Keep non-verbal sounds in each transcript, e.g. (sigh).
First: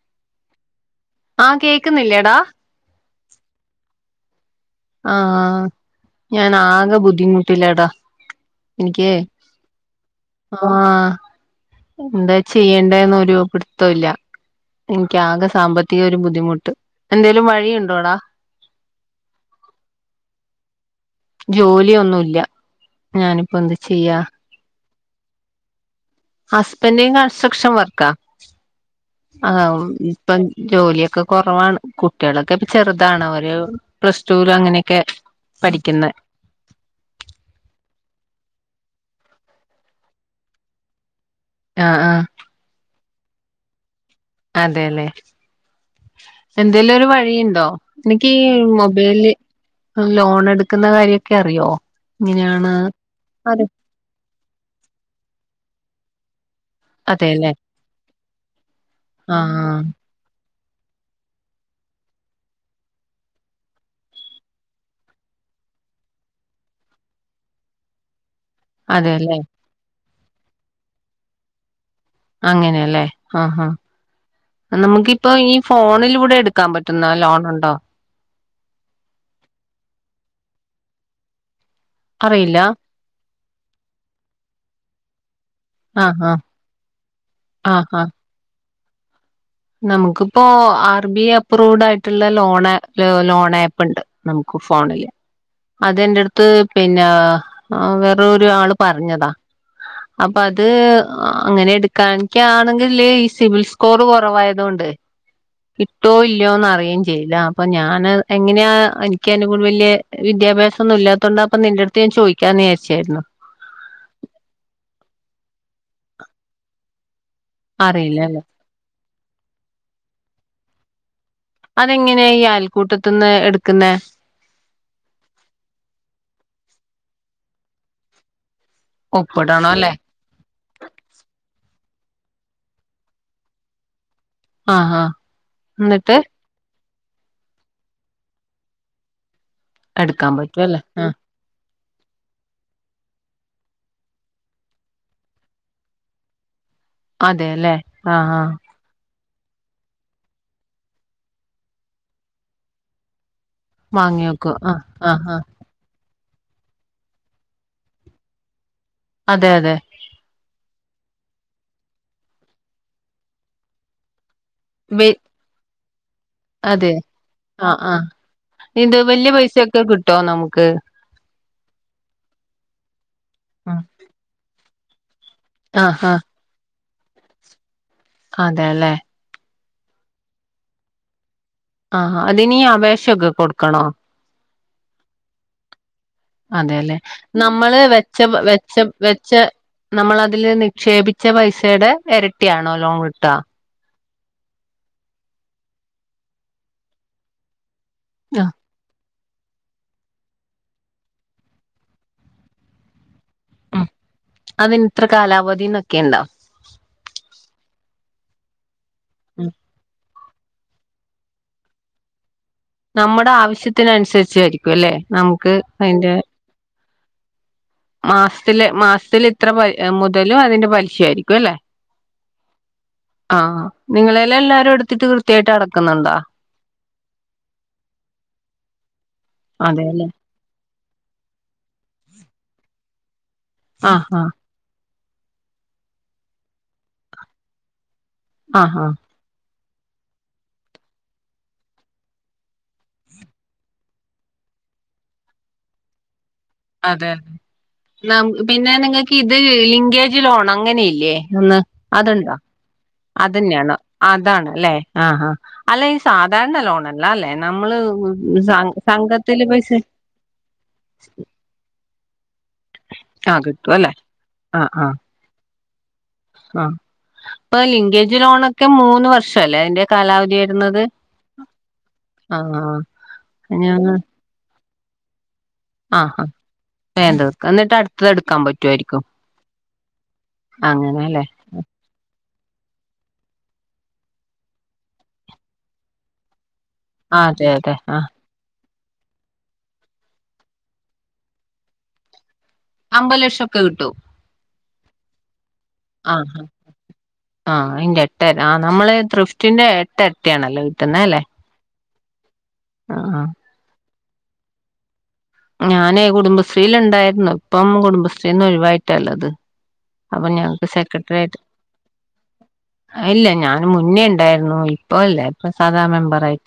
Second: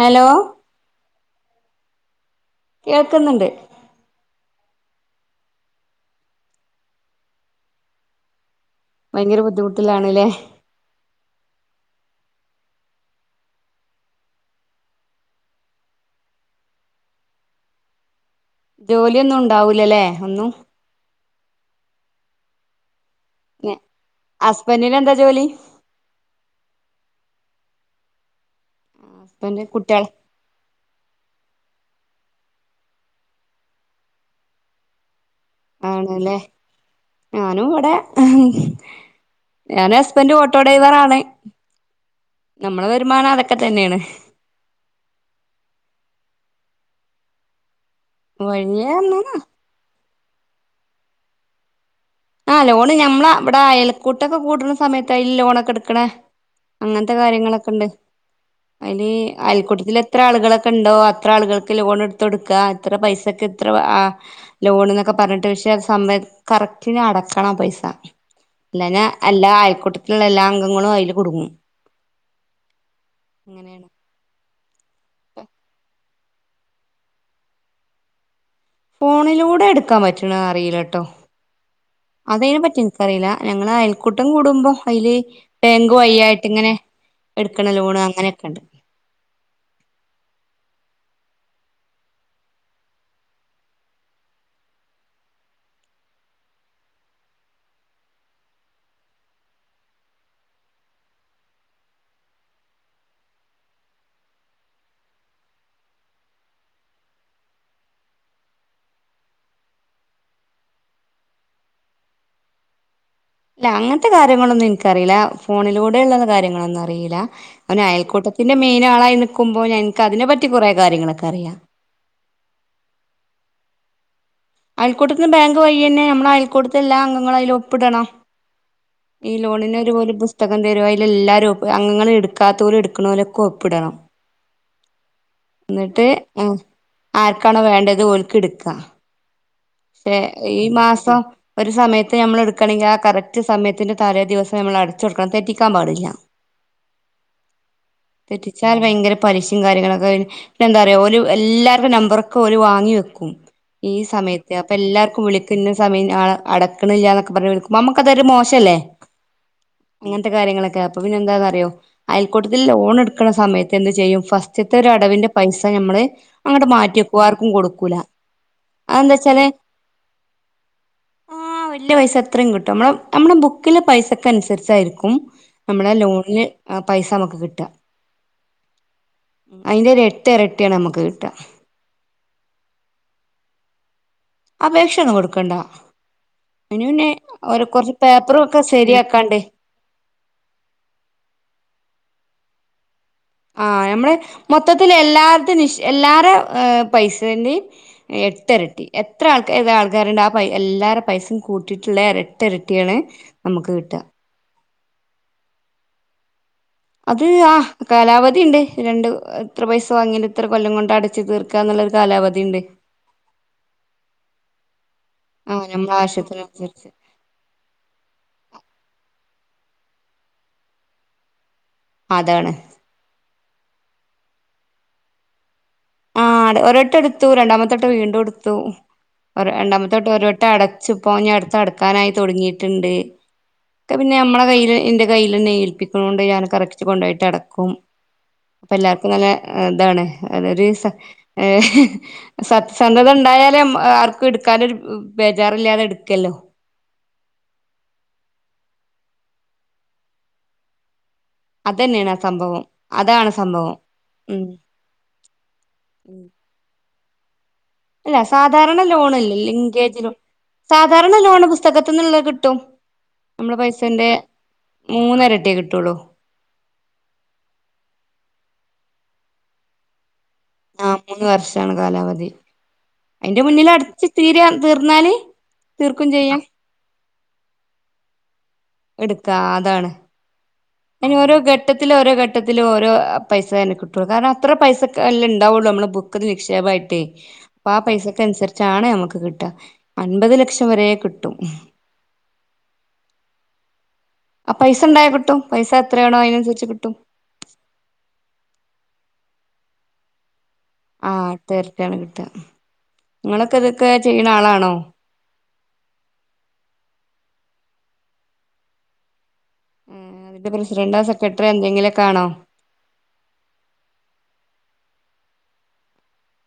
Hello ആഹ് കേക്കുന്നില്ലേടാ കേൾക്കുന്നുണ്ട് ആഹ് ഞാൻ ആക ബുദ്ധിമുട്ടിലാടാ എനിക്ക് ഭയങ്കര ബുദ്ധിമുട്ടിലാണ്ല്ലേ ആഹ് എന്താ ചെയ്യേണ്ടേന്ന് ഒരു പിടുത്തല്ല എനിക്ക് ആകെ സാമ്പത്തിക ഒരു ബുദ്ധിമുട്ട് എന്തേലും വഴി ഉണ്ടോടാ ജോലിയൊന്നും ഉണ്ടാവൂലല്ലേ ഒന്നും ജോലിയൊന്നുല്ല ഞാനിപ്പോ എന്ത് ചെയ്യാ ഹസ്ബൻ്റിന് എന്താ ജോലി ഹസ്ബൻഡിനു കൺസ്ട്രക്ഷൻ വർക്കാ ആ ഹസ്ബൻഡ് കുട്ടികൾ ഇപ്പം ജോലിയൊക്കെ കുറവാണ് കുട്ടികളൊക്കെ ഇപ്പ ചെറുതാണ് അവര് പ്ലസ് ടു അങ്ങനെയൊക്കെ പഠിക്കുന്നെ ആണ്ല്ലേ ഞാനും ഇവിടെ ഞാനും ഹസ്ബൻ്റും ഓട്ടോ ഡ്രൈവറാണ് ആഹ് ആഹ് നമ്മളെ വരുമാനം അതൊക്കെ തന്നെയാണ് അതേല്ലെ എന്തെങ്കിലും ഒരു വഴിണ്ടോ? എനിക്കീ വഴിയ മൊബൈല് പറഞ്ഞാ ലോൺ എടുക്കുന്ന കാര്യൊക്കെ അറിയോ? ആഹ് ഇങ്ങനെയാണ് ലോണ് ഞമ്മള് അവിടെ അതെ അയൽ കൂട്ടൊക്കെ കൂടണ സമയത്തായി ലോണൊക്കെ എടുക്കണ അങ്ങനത്തെ അതെല്ലേ കാര്യങ്ങളൊക്കെണ്ട്. അയില് ആഹ് അയൽക്കൂട്ടത്തിലെത്ര ഇത്ര ആളുകളൊക്കെണ്ടോ അത്ര ആളുകൾക്ക് ലോൺ എട്ത്ത് കൊടുക്ക ഇത്ര പൈസെക്കെ ഇത്ര (unintelligible) ലോണ്ന്നൊക്കെ പറഞ്ഞിട്ട് പക്ഷേ സമയത്ത് കറക് ട്ടിന് അടക്കണം പൈസ. ഇല്ലാഞ്ഞാ അതെല്ലേ എല്ലാ ആയക്കൂട്ടത്തിലുള്ള എല്ലാ അംഗങ്ങളും അതില് കുടുങ്ങും. അങ്ങനേല്ലേ ഹാ ഹാ അങ്ങനെയാണ് നമുക്കിപ്പൊ ഈ ഫോണിലൂടെ എടുക്കാൻ പറ്റുന്ന ലോണുണ്ടോ? ഫോണിലൂടെ എട്ക്കാൻ പറ്റണത് അറിയില്ലാട്ടോ അറിയില്ല അതേനെ പറ്റി എനിക്കറിയില്ല ഞങ്ങള് അയൽക്കൂട്ടം കൂടുമ്പോ അയില് ബേങ്ക് ആഹ് ആഹ് വയിയായിട്ടിങ്ങനെ എടുക്കണ ആഹ് ലോണ് ആഹ് അങ്ങനെയൊക്കെണ്ട്. നമുക്കിപ്പോ ആർ ബി ഐ അപ്രൂവ്ഡ് ആയിട്ടുള്ള ലോൺ ല ലോൺ ആപ്പ്ണ്ട്. നമുക്ക് ഫോണില്. അതെന്റെട്ത്ത് പിന്നേ വേറൊരു ആള് പറഞ്ഞതാ. അപ്പത് അങ്ങനെ എടുക്കാണ്ടിരിക്കാണെങ്കിലല്ലേ ഈ സിബിൽ സ്കോർ കൊറ വായതൊണ്ട് ഇട്ടോ ഇല്ലോന്ന് അറിയേം ചെയ്യില്ല. അപ്പൊ ഞാന് എങ്ങനെയാ എനിക്കനോട്‌ വല്ല്യ വിദ്യാഭ്യാസൊന്നും ഇല്ലാത്തൊണ്ട് അപ്പൊ നിന്റെ അടുത്ത് ഞാ ചദിക്കാന്ന് വിചാരിച്ചായിരുന്നു. ഇല്ല അങ്ങനത്തെ കാര്യങ്ങളൊന്നും എൻക്കറില്ല ഫോണിലൂടെ ഉള്ള കാര്യങ്ങളൊന്നും അറീല്ല. അവന് അറിയില്ലല്ലേ അയൽക്കൂട്ടത്തിന്റെ മെയിൻ ആളായി നിൽക്കുമ്പോ എനക്ക് അതിനെപ്പറ്റി കൊറേ കാര്യങ്ങളൊക്കെ അറിയാം. അതെങ്ങനെയാ ഈ അയൽക്കൂട്ടത്തന്ന് എടുക്കുന്നെ? അയൽക്കൂട്ടത്തിന്ന് ബാങ്ക് വയിയന്നെ. നമ്മള് അൽക്കൂട്ടത്ത് എല്ലാ അംഗങ്ങളും അതില് ഒപ്പിടണം. ഈ ഒപ്പിടണം ലോണിന് അല്ലേ ഒരു ഒരു പുസ്തകം തരും. അതിലെല്ലാവരും ഒപ്പ് അംഗങ്ങൾ എടുക്കാതോരും എടുക്കണോലൊക്കെ ഒപ്പിടണം. ആഹ് ആഹ് എന്നിട്ട് ആർക്കാണോ വേണ്ടത് ഓൽക്കെടുക്കാ. ക്ഷേ എടുക്കാൻ പറ്റും ഈ അല്ലേ ആഹ് മാസം ഒരു സമയത്ത് ഞമ്മള് എടുക്കണെങ്കി ആ കറക്ട് സമയത്തിന്റെ തലേ ദിവസം നമ്മൾ അടച്ചു കൊടുക്കണം. തെറ്റിക്കാൻ പാടില്ല. അതേല്ലെ ആഹ് ആഹ് തെറ്റിച്ചാൽ ഭയങ്കര പലിശേം കാര്യങ്ങളൊക്കെ പിന്നെ പിന്നെന്താറയോ ഓരു എല്ലാരുടേം നമ്പറൊക്കെ ഓല് വാങ്ങി വെക്കും. ഈ വാങ്ങി സമയത്ത് വെക്കും അപ്പൊ ആഹ് എല്ലാർക്കും ആഹ് ആഹ് വിളിക്കുന്ന സമയം ആളെ അട ക്കണില്ല എന്നൊക്ക പറഞ് വിളിക്കും. നമ്മക്കതൊരു മോശാല്ലേ? അതെ അതെ അങ്ങനത്തെ കാര്യങ്ങളൊക്കെ അപ്പൊ പിന്നെ എന്താന്നറിയോ അയൽക്കൂട്ടത്തില് ലോൺ എടുക്കണ സമയത്തെന്ത് ചെയ്യും ഫസ്റ്റ് റ്റത്തെ ഒരു വെ അടവിന്റെ പൈസ നമ്മള് അങ്ങട് അതെ മാറ്റി വെക്കും ആർക്കും ആഹ് കൊടുക്കൂല. ആഹ് ഇത് അതെന്താ വല്യ വെച്ചാല് പൈസയൊക്കെ കിട്ടോ നമുക്ക് ആഹ് വല്യ പൈസ അത്രയും കിട്ടും. നമ്മടെ നമ്മടെ ബുക്കിലെ പൈസക്കനുസരിച്ചായിരിക്കും നമ്മടെ ആഹ് ആഹ് ലോണില് പൈസ നമക്ക് കിട്ടാ. അതേല്ലേ അയിന്റെ ഒരു എട്ടെരട്ടിയാണ് നമ്മുക്ക് കിട്ട. ആഹാ അതിനീ അപേക്ഷൊക്കെ കൊടുക്കണോ? അപേക്ഷയൊന്നും കൊടുക്കണ്ട. അയിന് അതേല്ലെ പിന്നെ ഒരു നമ്മള് കുറച്ച് വെച്ച പേപ്പറും ഒക്കെ വെച്ച വെച്ച ശരിയാക്കാണ്ട് നമ്മളതില് നിക്ഷേപിച്ച പൈസയുടെ എരട്ടിയാണോ ലോൺ കിട്ട? ആ നമ്മുടെ മൊത്തത്തിൽ എല്ലാർത് നി എല്ലാര പൈസന്റിം എട്ടരട്ടി എ എത്ര ആൾക്കാർ ഏത ആൾക്കാരുണ്ട് ആ പ എല്ലാവരുടെ പൈസയും കൂട്ടിയിട്ടുള്ള ഇരട്ട ഇരട്ടിയാണ് നമുക്ക് ആഹ് കിട്ടാ അതിന് ഇത്ര കാലാവധിന്നൊക്കെ ഉണ്ടോ അത് ആ കാലാവധിണ്ട് രണ്ട് എത്ര പൈസ വാങ്ങി ഇത്ര കൊല്ലം കൊണ്ട് അടച്ച് തീർക്കാ എന്നുള്ളൊരു കാലാവധി ഉണ്ട് നമ്മുടെ ആവശ്യത്തിന അനുസരിച്ചായിരിക്കും അല്ലെ നമുക്ക് ആഹ് അതിന്റെ (unintelligible) മാസത്തില് മാസത്തില് ഇത്ര പ മുതലും അതിന്റെ പലിശ ആയിരിക്കും അല്ലേ? അതാണ് ആഹ് നിങ്ങളെല് എല്ലാരും എടുത്തിട്ട് കൃത്യായിട്ട് അടക്കുന്നുണ്ടോ ഒരട്ട എടുത്തു രണ്ടാമത്തട്ട വീണ്ടും എടുത്തു അതെല്ലെ രണ്ടാമത്തെട്ട ഒര വട്ട അടച്ചു ഇപ്പോ ഞി അടുത്ത് അടക്കാനായി തുടങ്ങിയിട്ടുണ്ട് ഒക്കെ ആഹ് പിന്നെ ആഹ് നമ്മടെ കയ്യിൽ ഉന്റെ കയ്യിൽ തന്നെ ഏൽപ്പിക്ണോണ്ട് ഞാൻ കറക്റ്റ് കൊണ്ടുപോയിട്ട് അടക്കും അപ്പൊ ആഹ് ആഹ് എല്ലാർക്കും നല്ല ഇതാണ് അതൊരു സ ഏ സത്യസന്ധത ഉണ്ടായാലേ ആർക്കും എടുക്കാനൊരു ബേജാറില്ലാതെ എടുക്കല്ലോ. അതെ അതെ നാ പിന്നെ നിങ്ങൾക്ക് ഇത് ലിങ്കേജ് ലോൺ അങ്ങനെ ഇല്ലേ? ഒന്ന് അതന്നെയാണ് ആ അതുണ്ടോ സംഭവം അതാണ് സംഭവം അതന്നെയാണ് ഉം അതാണ്ല്ലേ? ആഹാ, അല്ല ഈ ഉം സാധാരണ ലോണല്ല അല്ലേ നമ്മള് അല്ല സംഘ സാധാരണ ലോണല്ല, സംഘത്തില് പൈസ ലിങ്കേജ് ലോൺ സാധാരണ ലോണ് പുസ്തകത്തിന്നുള്ളത് കിട്ടും. ആ നമ്മള കിട്ടും അല്ലെ പൈസന്റെ മൂന്ന എരട്ടി കിട്ടുള്ളൂ ആ, ഇപ്പൊ ലിങ്കേജ് ലോണ ഒക്കെ മൂന്ന് വർഷം അല്ലേ അതിന്റെ കാലാവധിയായി ആഹ, മൂന്ന് വർഷാണ് കാലാവധി ആഹ് അതിന്റെ മുന്നിൽ ഞങ്ങ അടച്ച് തീരാ തീർന്നാല് അ തീർക്കും ആഹാ ചെയ്യാം വേഗം തീർക്കാ എന്നിട്ട് അടുത്തത് എടുക്കാൻ പ എടുക്കാ അതാണ് അയിന് അങ്ങനെല്ലേ ഓരോ ഘട്ട് ഘട്ടത്തില് ഓരോ ഘട്ടത്തിലും ഓരോ പൈസ അയിന് കിട്ടും കാരണം അത്ര പൈസെ ഒക്കെല്ലെ ഉണ്ടാവുള്ളൂ നമ്മൾ ബുക്ക്ന്ന് നിക്ഷേപായിട്ട് ആഹ് അതെ അപ്പൊ അതെ ആ ആഹ് പൈസക്ക് അനുസരിച്ചാണ് നമുക്ക് കിട്ട അൻപത് ലക്ഷം വരെ കിട്ടും അമ്പത് ലക്ഷം ഒക്കെ കിട്ടൂ ആ, പൈസ ഉണ്ടായ കിട്ടും പൈസ എത്രയാണോ അതിനനുസരിച്ച് കിട്ടും ആഹ, അതിന്റെ എട്ട, ആ നമ്മള് തൃഫ്റ്റിന്റെ എട്ട് എരട്ടിയാണല്ലോ കി ആ, എട്ട് എരട്ടിയാണ് കിട്ട ആഹ് നിങ്ങളൊക്കെ ഇതൊക്കെ ചെയ്യ്ണ ആളാണോ? ഞാന് കുടുംബശ്രീൽ ഉണ്ടായിരുന്നു ഇപ്പം കുടുംബശ്രീന്ന് ഒഴിവായിട്ടള്ളത് അപ്പം അതിന്റെ ഞങ്ങക്ക് പ്രസിഡന്റോ സെക്രട്ടറി ആയിട്ട് എന്തെങ്കിലുമൊക്കെ ആണോ ഇല്ല, ഞാൻ മുന്നേ ഉണ്ടായിരുന്നു ഇപ്പോ ഇല്ലേ, ഇപ്പൊ സാദാ മെമ്പറയി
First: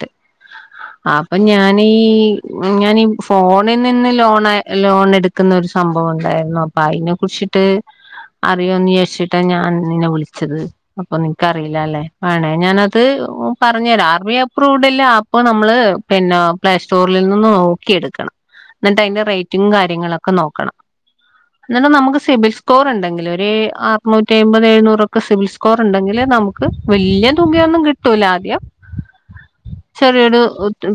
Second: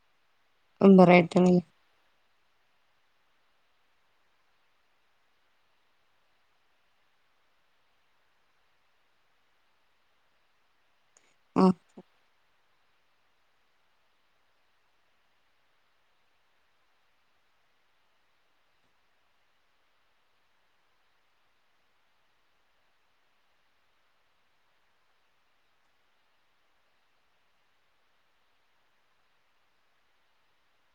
അപ്പൊ മെമ്പറായിട്ടാണല്ലേ ഞാൻ ഈ, ഞാനീ ഫോണിൽ നിന്ന് ലോൺ ലോണ എടുക്കുന്ന ഒരു സംഭവം ഉണ്ടായിരുന്നു അപ്പം. അയ്നെ കുറിച്ചിട്ട് അറിയോന്ന് വിചാരിച്ചിട്ടാ ഞാൻ നിന്നെ വിളിച്ചത്, അപ്പൊ ആ നിനക്കറിയില്ല അല്ലേ വേണേ ഞാനത് ത്ത് പറഞ്ഞരാ ആർമി അപ്രൂവഡ്ല്ല ആപ്പ് നമ്മള്, പിന്നെ പ്ലേ സ്റ്റോറിൽ നിന്നും എടുക്കണം. എന്നിട്ട് അതിന്റെ റേറ്റും കാര്യങ്ങളൊക്കെ നോക്കണം ഇങ്ങട്ട് നമക്ക് സിബിൽ സ്കോർ ഉണ്ടെങ്കിൽ ഒര് അറനൂറ്റി അയ്മ്പത് എഴുന്നൂറൊക്കെ സിവിൽ സ്കോർ ഉണ്ടെങ്കിൽ, നമുക്ക് വല്ല്യ തുകയൊന്നും കി കിട്ടൂലാദ്യം ചെറിയൊരു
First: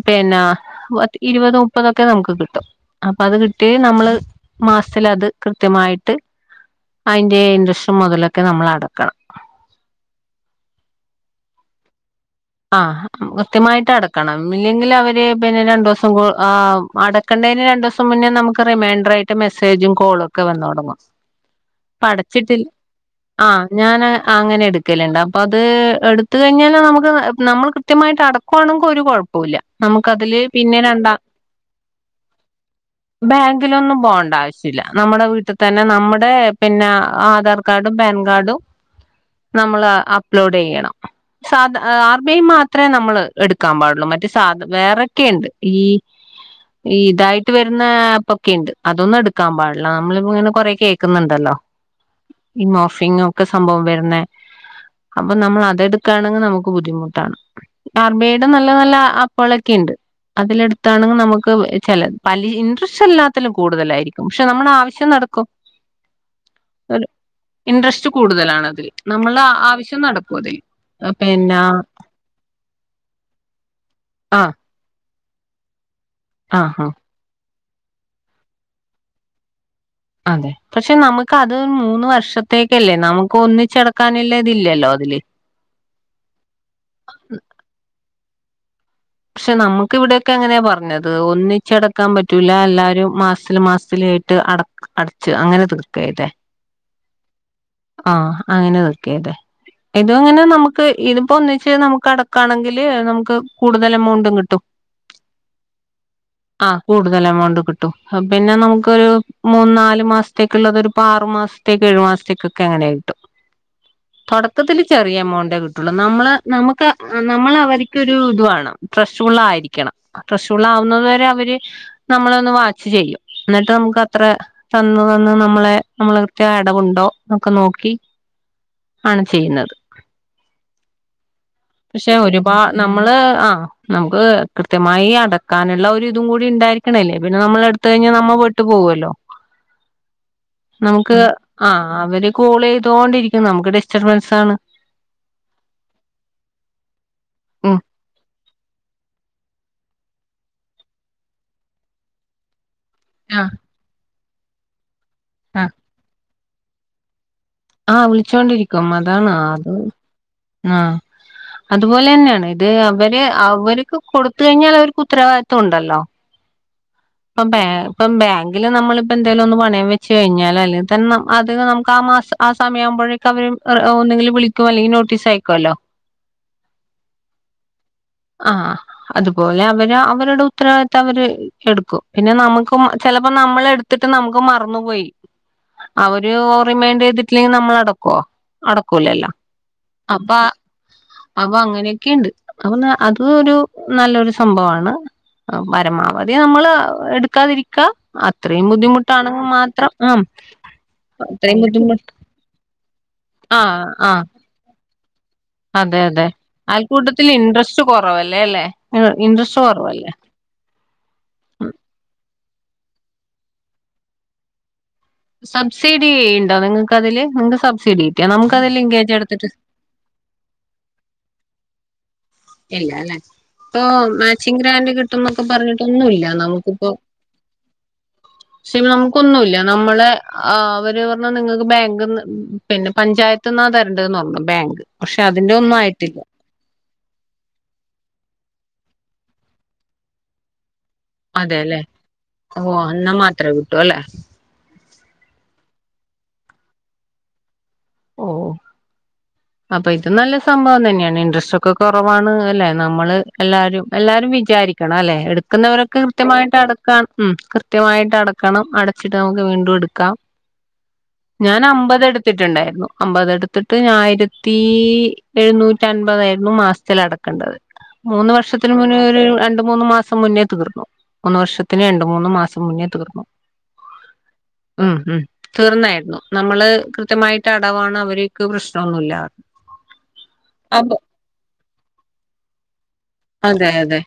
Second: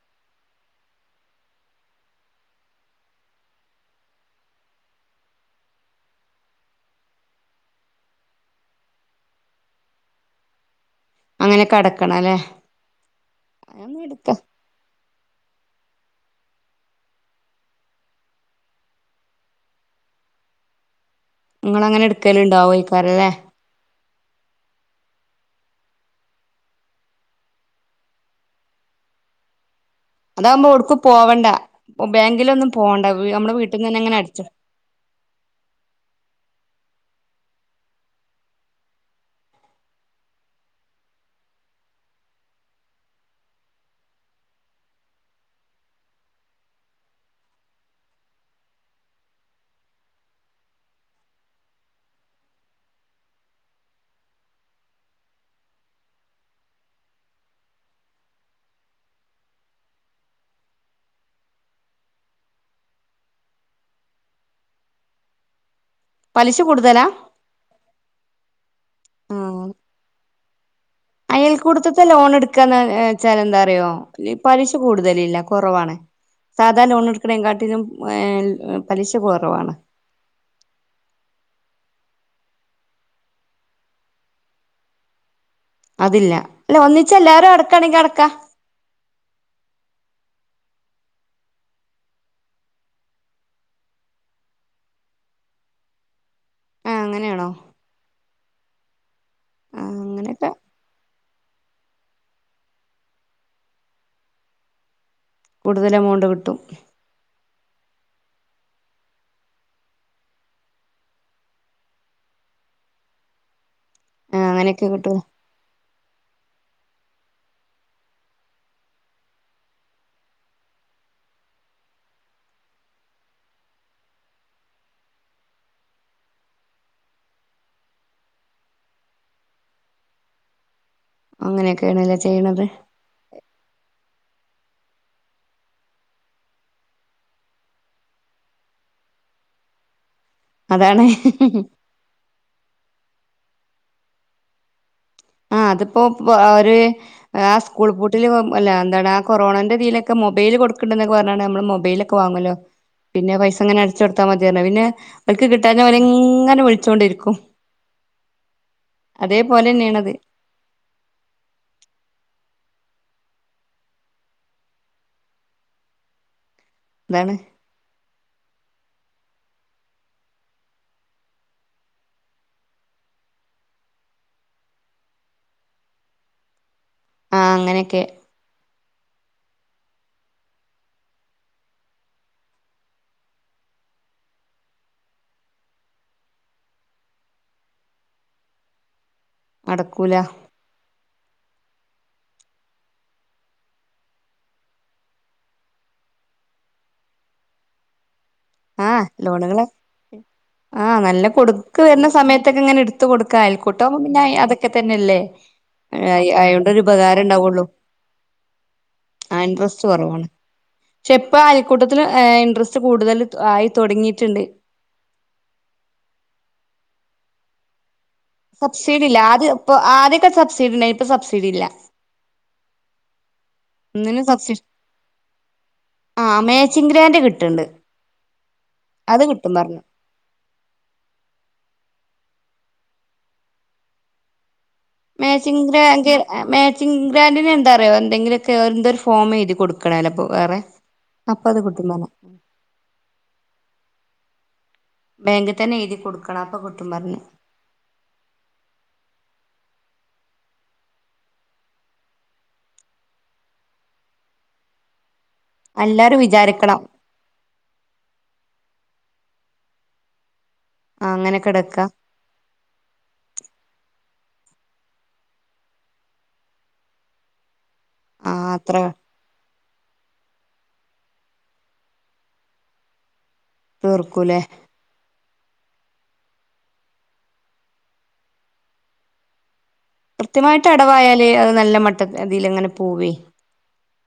പിന്നെ, ഇരുപത് മുപ്പതൊക്കെ നമുക്ക് കിട്ടും. അപ്പൊ അത് കിട്ടിയ നമ്മള് മാസ്ത്തിലത് കൃത്യമായിട്ട് അതിന്റെ ഇൻട്രെസ്റ്റും മുതലൊക്കെ നമ്മൾ അടക്കണം. അങ്ങനെ ക്കെ അടക്കണം ലെ? ആ, കൃത്യമായിട്ട് അടക്കണം. ഇല്ലെങ്കിൽ അവര്, പിന്നെ രണ്ടു ദിവസം കു അടക്കേണ്ടതിന് രണ്ടൂസം മുന്നേ നമുക്ക് റിമൈൻഡർ ആയിട്ട ട്ട് മെസ്സേജും കോളൊക്കെ വന്ന് തുടങ്ങും. ങ്ങള് അങ്ങനെ അപ്പൊ എടുക്കല് അടച്ചിട്ടില്ല ണ്ടാവോയിക്കാരം ലെ? ആഹ് ഞാന് അങ്ങനെ എടുക്കലുണ്ട്. അപ്പൊ അത് എടുത്ത കഴിഞ്ഞാല നമുക്ക്... നമ്മൾ കൃത്യമായിട്ട് അടക്കുവാണെങ്കിൽ ഒരു കുഴ പ്പല്യ. നമുക്ക അതില് അതാകുമ്പോ പിന്നെ എവിടേക്കും രണ്ടാം, പോവണ്ട ബാങ്കിലൊന്നും പോവണ്ട നമ്മുടെ വീട്ടിൽ നിന്ന് ബാങ്കിലൊന്നും തന്നെ അങ്ങനെ പോണ്ട അടച്ച് ആവശ്യ ല്ല. നമ്മുടെ വീട്ടിൽ തന്നെ നമ്മുടെ പിന്നെ ആധാർ കാർഡും പാൻ കാർഡും... നമ്മള് അപ്ലോഡ് ചെയ്യണം. സാധ ആ ബി മാത്രെ നമ്മള് എടുക്കാൻ പാടുള്ളൂ. മറ്റ് സാധ വേറെക്കെയുണ്ട്. ഈ... ഈ ഇതായിട്ട് വരുന്ന ആപ്പ് ഒക്കെ ഉണ്ട്, അതൊന്നും എടുക്കാൻ പാടില്ല. നമ്മളിങ്ങനെ കൊറെ കേ ൾക്ക്ന്നുണ്ടല്ലോ? ഈ മോഫിങ്ങൊക്കെ സംഭവം വരുന്ന... അപ്പ നമ്മളതെടുക്കാണെങ്ങെ നുമുക്ക് ബുദ്ധിമു ട്ടാണ്. ആർ ബി ഐയുടെ നല്ല നല്ല അപ്പളൊക്കെ ഉണ്ട്. അതിലെടുത്താണെങ്കിൽ നമുക്ക് ചില പല ഇൻട്രസ്റ്റ് എല്ലാത്തിലും കൂടുതലായിരിക്കും. പക്ഷെ, നമ്മുടെ ആവശ്യം നടക്കും. പലിശ കൂടുതലാ? ഒരു ഇൻട്രസ്റ്റ് കൂടുതലാണതിൽ. നമ്മള ആവശ്യം നടക്കും അതിൽ. അയൽക്കൂടുത്തത്തെ ലോൺ എടുക്കാന്ന് വെച്ചാൽ എന്താറിയോ? ആഹ് പലിശ കൂടുതലില്ല കുറവാണ്. ആഹ് സാധാ ആഹ് ലോണെടുക്കണേകാട്ടിലും ഏ പലിശ കുറവാണ്. അതെ, പക്ഷെ നമുക്ക് അത് മൂന്ന് വർഷത്തേക്കല്ലേ? നമുക്ക് ഒന്നിച്ചെടക്കാനുള്ള ഇതില്ലല്ലോ അതില്. അതില്ല. അല്ല ഒന്നിച്ച് എല്ലാവരും അടക്കാണെങ്കിൽ അടക്കാ. പക്ഷെ നമുക്ക് ഇവിടൊക്കെ അങ്ങനെയാ പറഞ്ഞത്. ഒന്നിച്ചടക്കാൻ പറ്റൂല. എല്ലാരും മാസത്തില് മാസത്തിലായി ട്ട് അടക്ക് അടച്ച് അങ്ങനെ തീർക്കാ ചെയ്തേ. ആഹ് അങ്ങനെയാണോ? ആഹ് അങ്ങനെ തീർക്കാ ചെയ്തേ? ആ ഇത് അങ്ങനെ അങ്ങനെയൊക്കെ നമുക്ക് ഇതിപ്പോ ഒന്നിച്ച് നമുക്ക് അടക്കാണെങ്കില് നമുക്ക് കൂടു തൽ എമൗണ്ട് കിട്ടും. കൂടുതൽ എമൗണ്ട് കിട്ടും. ആഹ് കൂടുതൽ എമൗണ്ട് കിട്ടും. പിന്നെ നമുക്കൊരു മൂന്നു നാല് മാസത്തേക്കുള്ളത് ഒരു ആറു മാസ ത്തേക്ക് ഏഴുമാസത്തേക്കൊക്കെ അങ്ങനെ കിട്ടും. ആ തുടക്കത്തില് അങ്ങനെയൊക്കെ കിട്ടും ചെറിയ എമൗണ്ടേ കിട്ടുള്ളൂ. നമ്മള് നമുക്ക് നമ്മള് അവര്ക്ക് ഒരു ഇത് വേണം. ട്രഷ്ഫുള്ളായിരിക്കണം. ട്രഷ്ഫുള്ളാവുന്നതുവരെ അവര് നമ്മളൊന്ന് വാച്ച് ചെയ്യും. എന്നിട്ട് നമുക്കത്ര തന്ന് തന്ന് നമ്മളെ നമ്മള് കൃത്യമായ അടവുണ്ടോ എന്നൊക്കെ നോക്കി ആണ് ചെയ്യുന്നത്. പക്ഷെ അങ്ങനെയൊക്കെയാണല്ലേ ഒരുപാ ചെയ്യണത് ന മ്മള് ആഹ് നമുക്ക് കൃത്യമായി അടക്കാനുള്ള ഒരു ഇതും കൂടി ഉണ്ടായിരിക്കണല്ലേ. പിന്നെ നമ്മള് എടു ത്ത് കഴിഞ്ഞാ നമ്മ പെട്ട് പോവല്ലോ. അതാണ് നമുക്ക് ആഹ് അവര് കോൾ ചെയ്തോണ്ടിരിക്കും. നമുക്ക് ഡിസ്റ്റർബൻസ് ആണ്. ആഹ് അതിപ്പോ ഒര് ആഹ് ഉം സ്കൂൾ പൂട്ടില് അല്ല എന്താണ് ആ കൊറണന്റെ ഇതിലൊക്കെ മൊബൈൽ കൊടുക്കണ്ടന്ന് പറഞ്ഞാണ്ട് നമ്മൾ മൊബൈലൊക്കെ വാങ്ങല്ലോ പിന്നെ ആഹ് പൈസ അങ്ങനെ അടച്ചു കൊടുത്താ മതി പറഞ്ഞ്. പിന്നെ അവൽക്ക് ആഹ് കിട്ടാഞ്ഞാവര് ഇങ്ങനെ വിളിച്ചോണ്ടിരിക്കും. ആഹ് വിളിച്ചോണ്ടിരിക്കും. അതാണ് അത് അതേപോലെന്നെയാണത് ആഹ് അതുപോലെ തന്നെയാണ്. ഇത് അവര് അവരക്ക് കൊടുത്തു കഴിഞ്ഞാൽ അവർക്ക് ഉത്തരവാദിത്വം ഉണ്ടല്ലോ. അതാണ് അപ്പം ബാ ഇപ്പം ബാങ്കില് നമ്മളിപ്പോ എന്തേലും ഒന്ന് പണയം വെച്ച് കഴിഞ്ഞാല് അല്ലെങ്കിൽ തന്നെ അത് നമുക്ക് ആ മാസം ആ സമയം ആകുമ്പോഴേക്കും അവര് ഒന്നെങ്കില് വിളിക്കും അല്ലെങ്കിൽ നോട്ടീസ് അയക്കുമല്ലോ. ആഹ് അങ്ങനെയൊക്കെ. ആഹ്. അതുപോലെ അവര് അവരുടെ ഉത്തരവാദിത്വം അവര് എടുക്കും. പിന്നെ നമുക്കും ചിലപ്പോ നമ്മള് എടു ത്തിട്ട് നമുക്ക് മറന്നുപോയി. അവര് റിമയ്ൻഡ് ചെയ്തി ട്ടില്ലെങ്കി നമ്മള് അടക്കോ? അടക്കൂലല്ല. നടക്കൂല അപ്പ അപ്പൊ അങ്ങനെയൊക്കെയുണ്ട്. അപ്പൊ അത് ഒരു നല്ലൊരു സംഭവമാണ്. ആഹ് പരമാവധി നമ്മൾ എടുക്കാതിരിക്കാ. അത്രയും ആഹ് ബുദ്ധിമുട്ടാണെങ്കിൽ ലോണുകള് മാത്രം ഉം അത്രയും ബുദ്ധിമുട്ട് ട്ടൊക്കെ ഇങ്ങനെ എടുത്ത് കൊടുക്കാ. ആഹ് അയൽക്കൂട്ടാവുമ്പേ പിന്നെ ആഹ് അതൊക്കെ തന്നെയല്ലേ. അതെ അതെ. അയോണ്ടൊരു ഉപകാരം അയൽക്കൂട്ടത്തില് ഉണ്ടാവുള്ളൂ ഇൻട്രസ്റ്റ് കുറവല്ലേലെ. ആ ഇൻട്രസ്റ്റ് കുറവല്ലേ. കുറവാണ് (unintelligible) പക്ഷെ ഇപ്പ അയൽക്കൂട്ടത്തിൽ ഏഹ് ഇൻട്രസ്റ്റ് കൂടുതൽ ആയി തുടങ്ങിയിട്ടുണ്ട്. സബ്സിഡി ഉണ്ടോ നിങ്ങൾക്ക് അതില്. നിങ്ങക്ക് സബ്സിഡി കിട്ടിയാക നമുക്ക് അതില് സബ്സിഡി ലിങ്കേജ് ഇല്ല എടുത്തിട്ട് ആദ്യം ഇപ്പൊ ആദ്യക്കെ സബ്സിഡി ഉണ്ടായിരുന്നു. ഇപ്പൊ സബ്സിഡി ഇല്ല. ഇല്ല അല്ലെ. ഇപ്പൊ ഒന്നിനും മാച്ചിങ് സബ്സിഡി ഗ്രാൻഡ് കിട്ടുംന്നൊക്കെ പറഞ്ഞിട്ടൊന്നുല്ല ആഹ് നമുക്കിപ്പോ. മാച്ചിങ് ഗ്രാന്റ് കിട്ടണ്ട് പക്ഷെ അത് കിട്ടും നമുക്കൊന്നൂല്ല പറഞ്ഞു നമ്മള്. ആഹ് അവര് പറഞ്ഞു നിങ്ങക്ക് ബാങ്ക്ന്ന് പിന്നെ പഞ്ചായത്ത്ന്നാ തരേണ്ടതെന്ന് പറഞ്ഞു ബാങ്ക്. പക്ഷെ അതിന്റെ മ്യാച്ചിങ്ങ് ഒന്നും ഗ്രാൻ്റ് ആയിട്ടില്ല മ്യ ച്ചിങ്ങ് ഗ്രാൻ്റിനെന്താറിയോ എന്തെങ്കിലൊക്കെ എന്തോ ഒരു ഫോം എഴുതി കൊടുക്കണല്ലപ്പോ വേറെ. അപ്പൊ അത് അതെല്ലേ. കിട്ടും പറഞ്ഞു ഓഹ് അന്നാ മാത്രേ കിട്ടൂ അല്ലെ. ബാങ്കി തന്നെ എഴുതി കൊടുക്കണം. അപ്പൊ കിട്ടും പറഞ്ഞ്. ഓഹ്. അപ്പൊ ഇത് നല്ല സംഭവം തന്നെയാണ് ഇൻട്രസ്റ്റ് ഒക്കെ കുറവാണ് അല്ലേ നമ്മള് എല്ലാരും എല്ലാരും വിചാരിക്കും അല്ലെ എടുക്കുന്നവരൊക്കെ എല്ലാരും കൃത്യമായിട്ട് വിചാരിക്കണം അടുക്കാണ് കൃത്യമായിട്ട് അടക്കണം അടച്ചിട്ട് നമുക്ക് വീണ്ടും എടുക്കാം അങ്ങനെ ഞാൻ കിടക്ക അമ്പത് എടുത്ത് ത്തിട്ടുണ്ടായിരുന്നു അമ്പത് എടുത്തിട്ട് ഞായിരത്തി എഴുന്നൂറ്റി അൻപത ആയിരുന്നു മാസത്തിൽ അടക്കേണ്ടത് മൂന്ന് ആ വർഷത്തിന് അത്ര മുന്നേ ഒരു രണ്ട മൂന്ന് മാസം മുന്നേ തീർന്നു മൂന്ന് വർഷത്തിന് രണ്ടു മൂന്ന് മാസം മുന്നേ തീർന്നു തീർക്കൂലേ ഉം ഉം തീർന്നായിരുന്നു നമ്മള് കൃത്യമായി അടവാണ് അവരക്ക് പ്രശ്നമൊന്നുമില്ല കൃത്യമായിട്ട് അപ്പൊ അടവായാലേ അത് നല്ല മട്ട ഇതിൽ ഇങ്ങനെ പോവേ അതെ അതെ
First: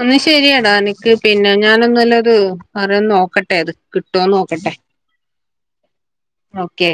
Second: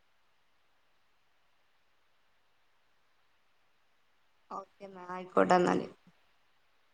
ഒന്ന് ശെരിയടാ എനിക്ക് പിന്നെ ഞാനൊന്നല്ലത് അറിയന്ന് നോക്കട്ടെ അത് കിട്ടോന്ന് നോക്കട്ടെ ഓക്കെ എന്നാ ആയിക്കോട്ടെ എന്നാല് ഓക്കെ